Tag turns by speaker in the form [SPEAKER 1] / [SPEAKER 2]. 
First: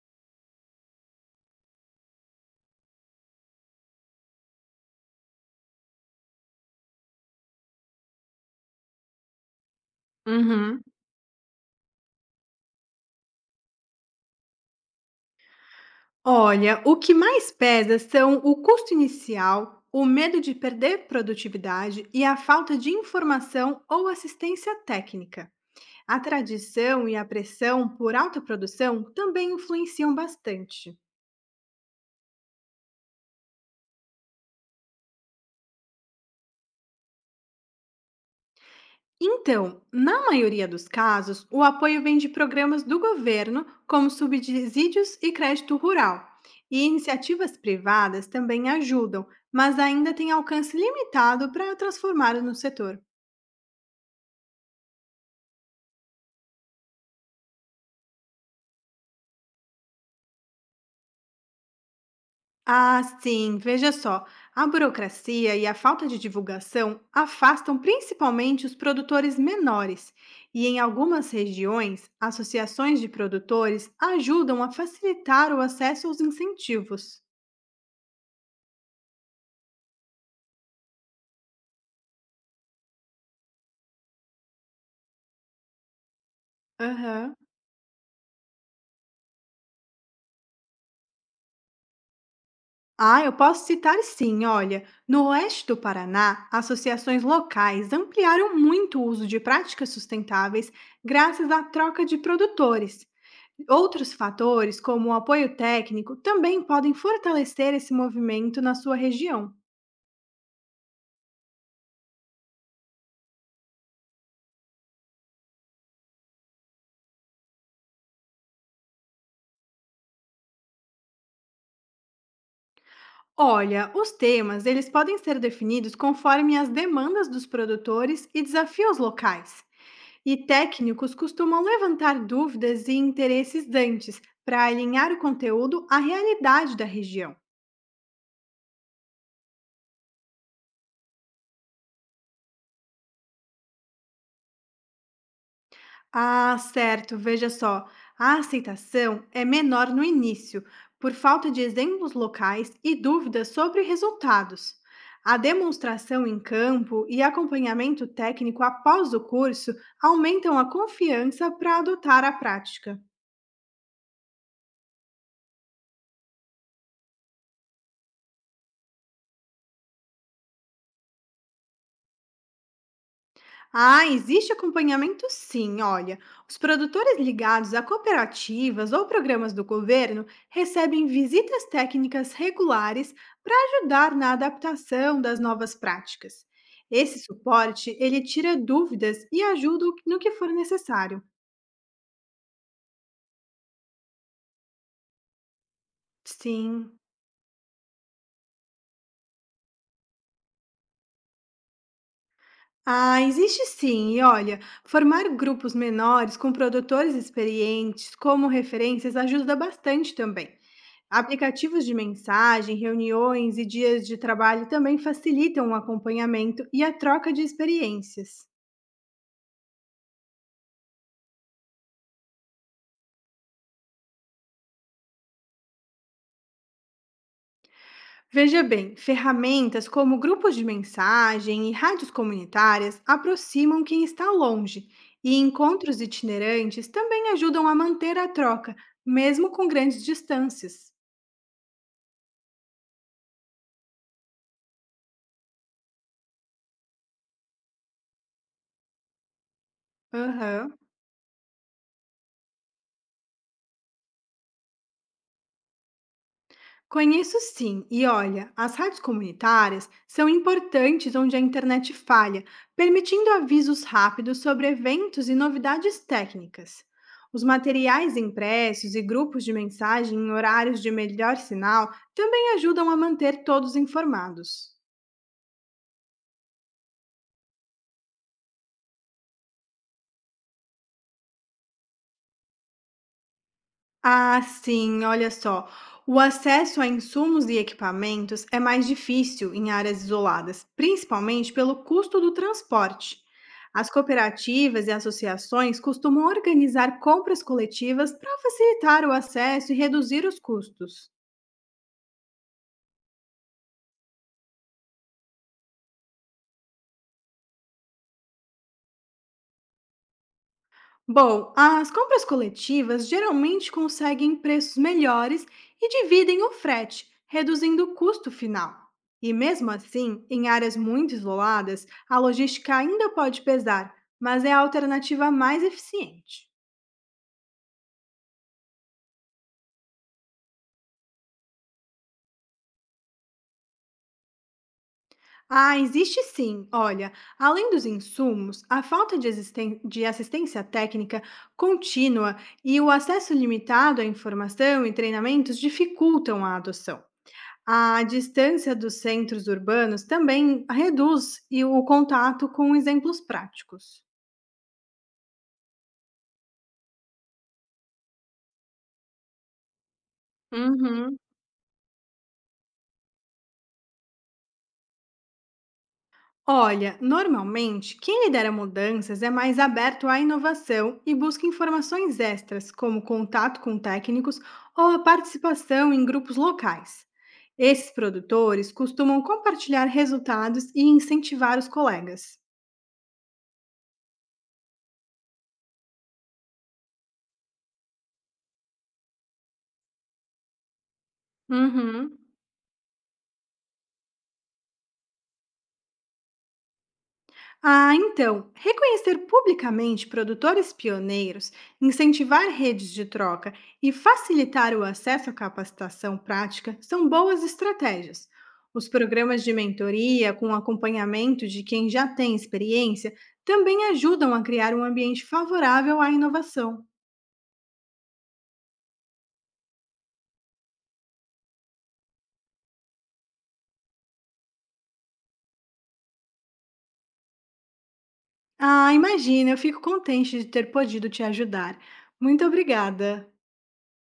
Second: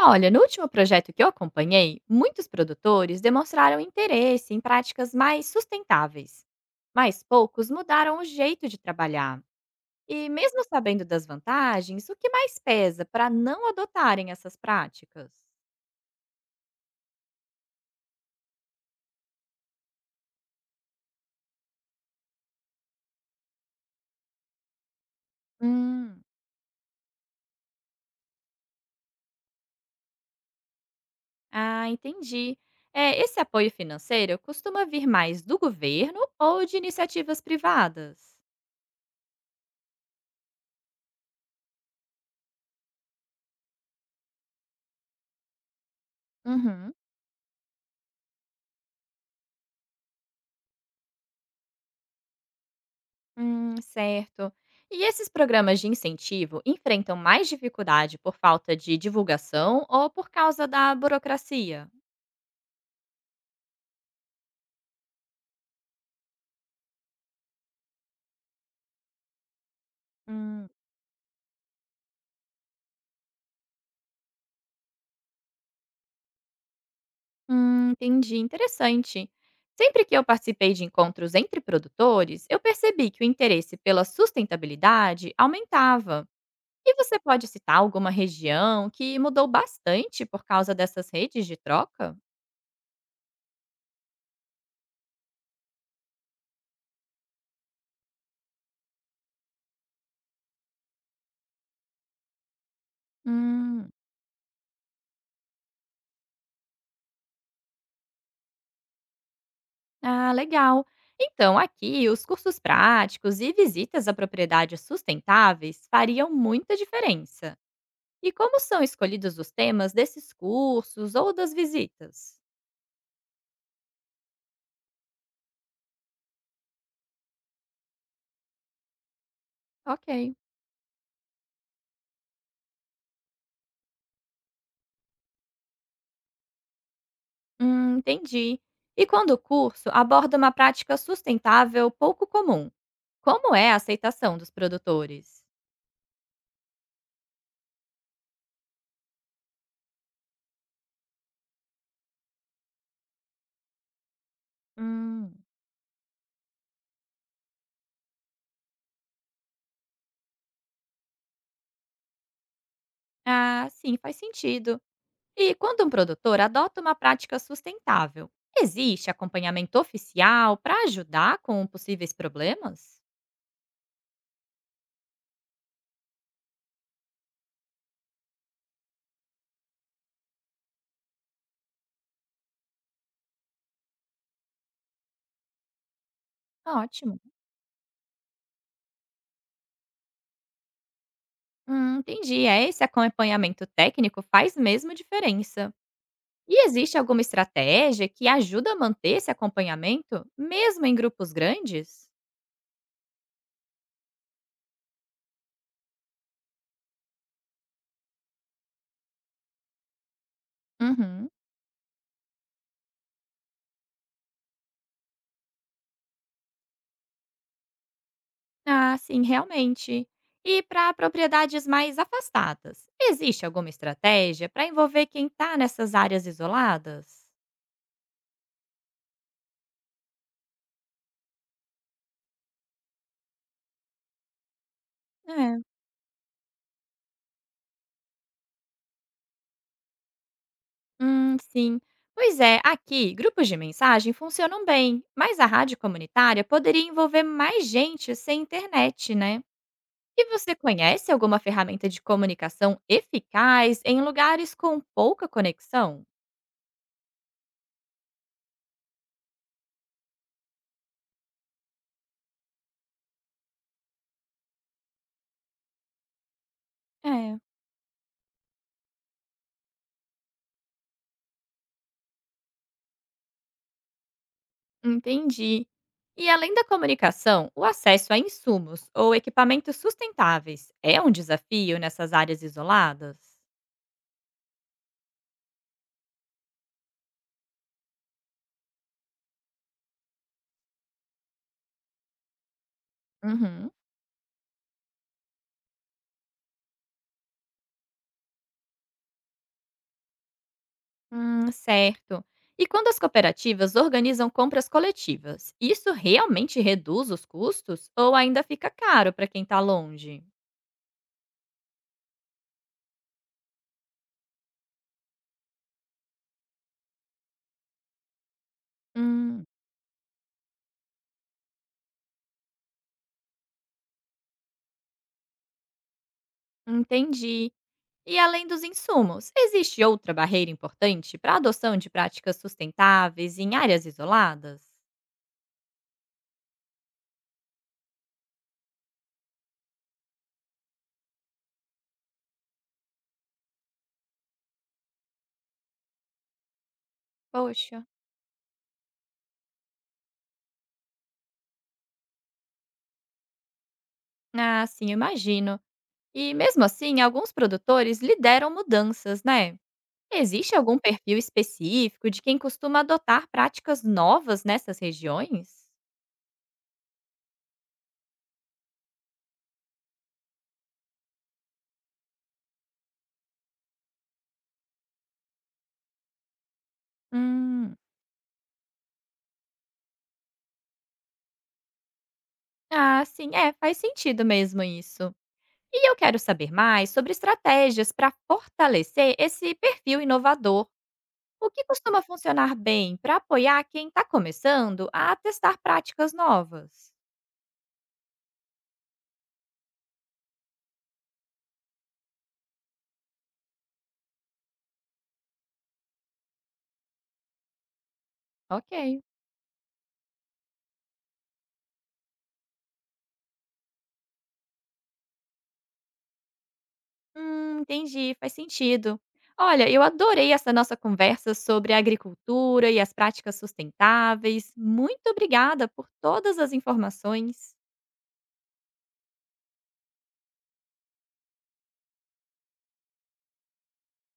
[SPEAKER 1] Olha, no último projeto que eu acompanhei, muitos produtores demonstraram interesse em práticas mais sustentáveis, mas poucos mudaram o jeito de trabalhar. E mesmo
[SPEAKER 2] Uhum.
[SPEAKER 1] sabendo das vantagens, o que mais pesa para não adotarem essas práticas?
[SPEAKER 2] Olha, o que mais pesa são o custo inicial, o medo de perder produtividade e a falta de informação ou assistência técnica. A
[SPEAKER 1] Hum,
[SPEAKER 2] tradição e a pressão por alta produção também influenciam bastante.
[SPEAKER 1] ah, entendi. É, esse apoio financeiro costuma vir mais do governo ou de iniciativas privadas?
[SPEAKER 2] Então, na maioria dos casos, o apoio vem de programas do governo, como subsídios e crédito rural. E
[SPEAKER 1] Uhum.
[SPEAKER 2] iniciativas privadas também ajudam, mas ainda têm alcance limitado para transformar no setor.
[SPEAKER 1] Certo. E esses programas de incentivo enfrentam mais dificuldade por falta de divulgação ou por causa da burocracia?
[SPEAKER 2] Ah, sim, veja só. A burocracia e a falta de divulgação afastam principalmente os produtores menores, e
[SPEAKER 1] Hum,
[SPEAKER 2] em algumas regiões, associações de produtores ajudam a facilitar o acesso aos incentivos.
[SPEAKER 1] entendi, interessante. Sempre que eu participei de encontros entre produtores, eu percebi que o interesse pela sustentabilidade aumentava. E você
[SPEAKER 2] Aham.
[SPEAKER 1] pode citar alguma região que mudou bastante por causa dessas redes de troca?
[SPEAKER 2] Ah, eu posso citar sim, olha. No oeste do Paraná, associações locais ampliaram muito o uso de práticas sustentáveis graças à troca de produtores.
[SPEAKER 1] Hum.
[SPEAKER 2] Outros fatores, como o apoio técnico, também podem fortalecer esse movimento na sua região.
[SPEAKER 1] Ah, legal. Então, aqui, os cursos práticos e visitas a propriedades sustentáveis fariam muita diferença. E como são escolhidos os temas desses cursos ou das visitas?
[SPEAKER 2] Olha, os temas, eles podem ser definidos conforme as demandas dos produtores e desafios locais.
[SPEAKER 1] Ok.
[SPEAKER 2] E técnicos costumam levantar dúvidas e interesses dantes para alinhar o conteúdo à realidade da região.
[SPEAKER 1] Entendi. E quando o curso aborda uma prática sustentável pouco comum? Como é a aceitação dos produtores?
[SPEAKER 2] Ah, certo. Veja só, a aceitação é menor no início, por falta de exemplos locais e dúvidas sobre resultados. A
[SPEAKER 1] Hum,
[SPEAKER 2] demonstração em campo e acompanhamento técnico após o curso aumentam a confiança para adotar a prática.
[SPEAKER 1] ah, sim, faz sentido. E quando um produtor adota uma prática sustentável, existe acompanhamento oficial para ajudar com possíveis problemas?
[SPEAKER 2] Ah, existe acompanhamento sim, olha. Os produtores ligados a cooperativas ou programas do governo recebem visitas técnicas regulares para ajudar na adaptação das novas práticas.
[SPEAKER 1] Ótimo.
[SPEAKER 2] Esse suporte, ele tira dúvidas e ajuda no que for necessário.
[SPEAKER 1] Entendi. É, esse acompanhamento técnico faz mesmo diferença. E
[SPEAKER 2] Sim.
[SPEAKER 1] existe alguma estratégia que ajuda a manter esse acompanhamento, mesmo em grupos grandes?
[SPEAKER 2] Ah, existe sim, e olha, formar grupos menores com produtores experientes como referências ajuda bastante também.
[SPEAKER 1] Uhum.
[SPEAKER 2] Aplicativos de mensagem, reuniões e dias de trabalho também facilitam o acompanhamento e a troca de experiências.
[SPEAKER 1] Ah, sim, realmente. E para propriedades mais afastadas, existe alguma estratégia para envolver quem está nessas áreas isoladas?
[SPEAKER 2] Veja bem, ferramentas como grupos de mensagem e rádios comunitárias aproximam quem está longe, e
[SPEAKER 1] É.
[SPEAKER 2] encontros itinerantes também ajudam a manter a troca, mesmo com grandes distâncias.
[SPEAKER 1] Sim. Pois é, aqui, grupos de mensagem funcionam bem, mas a rádio comunitária poderia envolver mais gente sem internet, né? E você
[SPEAKER 2] Aham.
[SPEAKER 1] conhece alguma ferramenta de comunicação eficaz em lugares com pouca conexão?
[SPEAKER 2] Conheço sim, e olha, as rádios comunitárias são importantes onde a internet falha, permitindo avisos rápidos sobre eventos e novidades técnicas.
[SPEAKER 1] É,
[SPEAKER 2] Os materiais impressos e grupos de mensagem em horários de melhor sinal também ajudam a manter todos informados.
[SPEAKER 1] entendi. E além da comunicação, o acesso a insumos ou equipamentos sustentáveis é um desafio nessas áreas isoladas?
[SPEAKER 2] Ah, sim, olha só. O acesso a insumos e equipamentos é mais difícil em áreas isoladas, principalmente pelo custo do transporte.
[SPEAKER 1] Uhum.
[SPEAKER 2] As cooperativas e associações costumam organizar compras coletivas para facilitar o acesso e reduzir os custos.
[SPEAKER 1] Certo. E quando as cooperativas organizam compras coletivas, isso realmente reduz os custos ou ainda fica caro para quem está longe?
[SPEAKER 2] Bom, as compras coletivas geralmente conseguem preços melhores e dividem o frete, reduzindo o custo final. E
[SPEAKER 1] Hum,
[SPEAKER 2] mesmo assim, em áreas muito isoladas, a logística ainda pode pesar, mas é a alternativa mais eficiente.
[SPEAKER 1] entendi. E além dos insumos, existe outra barreira importante para a adoção de práticas sustentáveis em áreas isoladas?
[SPEAKER 2] Ah, existe sim. Olha, além dos insumos, a de assistência técnica contínua e o acesso limitado à informação e treinamentos dificultam a adoção.
[SPEAKER 1] Poxa.
[SPEAKER 2] A distância dos centros urbanos também reduz e o contato com exemplos práticos.
[SPEAKER 1] Ah, sim, imagino. E mesmo assim, alguns produtores lideram mudanças, né? Existe algum
[SPEAKER 2] Uhum.
[SPEAKER 1] perfil específico de quem costuma adotar práticas novas nessas regiões?
[SPEAKER 2] Olha, normalmente, quem lidera mudanças é mais aberto à inovação e busca informações extras, como contato com técnicos ou a participação em grupos locais.
[SPEAKER 1] Hum,
[SPEAKER 2] Esses produtores costumam compartilhar resultados e incentivar os colegas.
[SPEAKER 1] ah, sim, é, faz sentido mesmo isso. E eu quero saber mais sobre estratégias para fortalecer esse perfil inovador. O que costuma
[SPEAKER 2] Uhum.
[SPEAKER 1] funcionar bem para apoiar quem está começando a testar práticas novas?
[SPEAKER 2] Ah, então, reconhecer publicamente produtores pioneiros, incentivar redes de troca e facilitar o acesso à capacitação prática são boas estratégias. Os
[SPEAKER 1] Ok.
[SPEAKER 2] programas de mentoria, com acompanhamento de quem já tem experiência, também ajudam a criar um ambiente favorável à inovação.
[SPEAKER 1] Entendi, faz sentido. Olha, eu adorei essa nossa conversa sobre a agricultura e as práticas sustentáveis. Muito obrigada por todas as informações.
[SPEAKER 2] Ah, imagina, eu fico contente de ter podido te ajudar. Muito obrigada!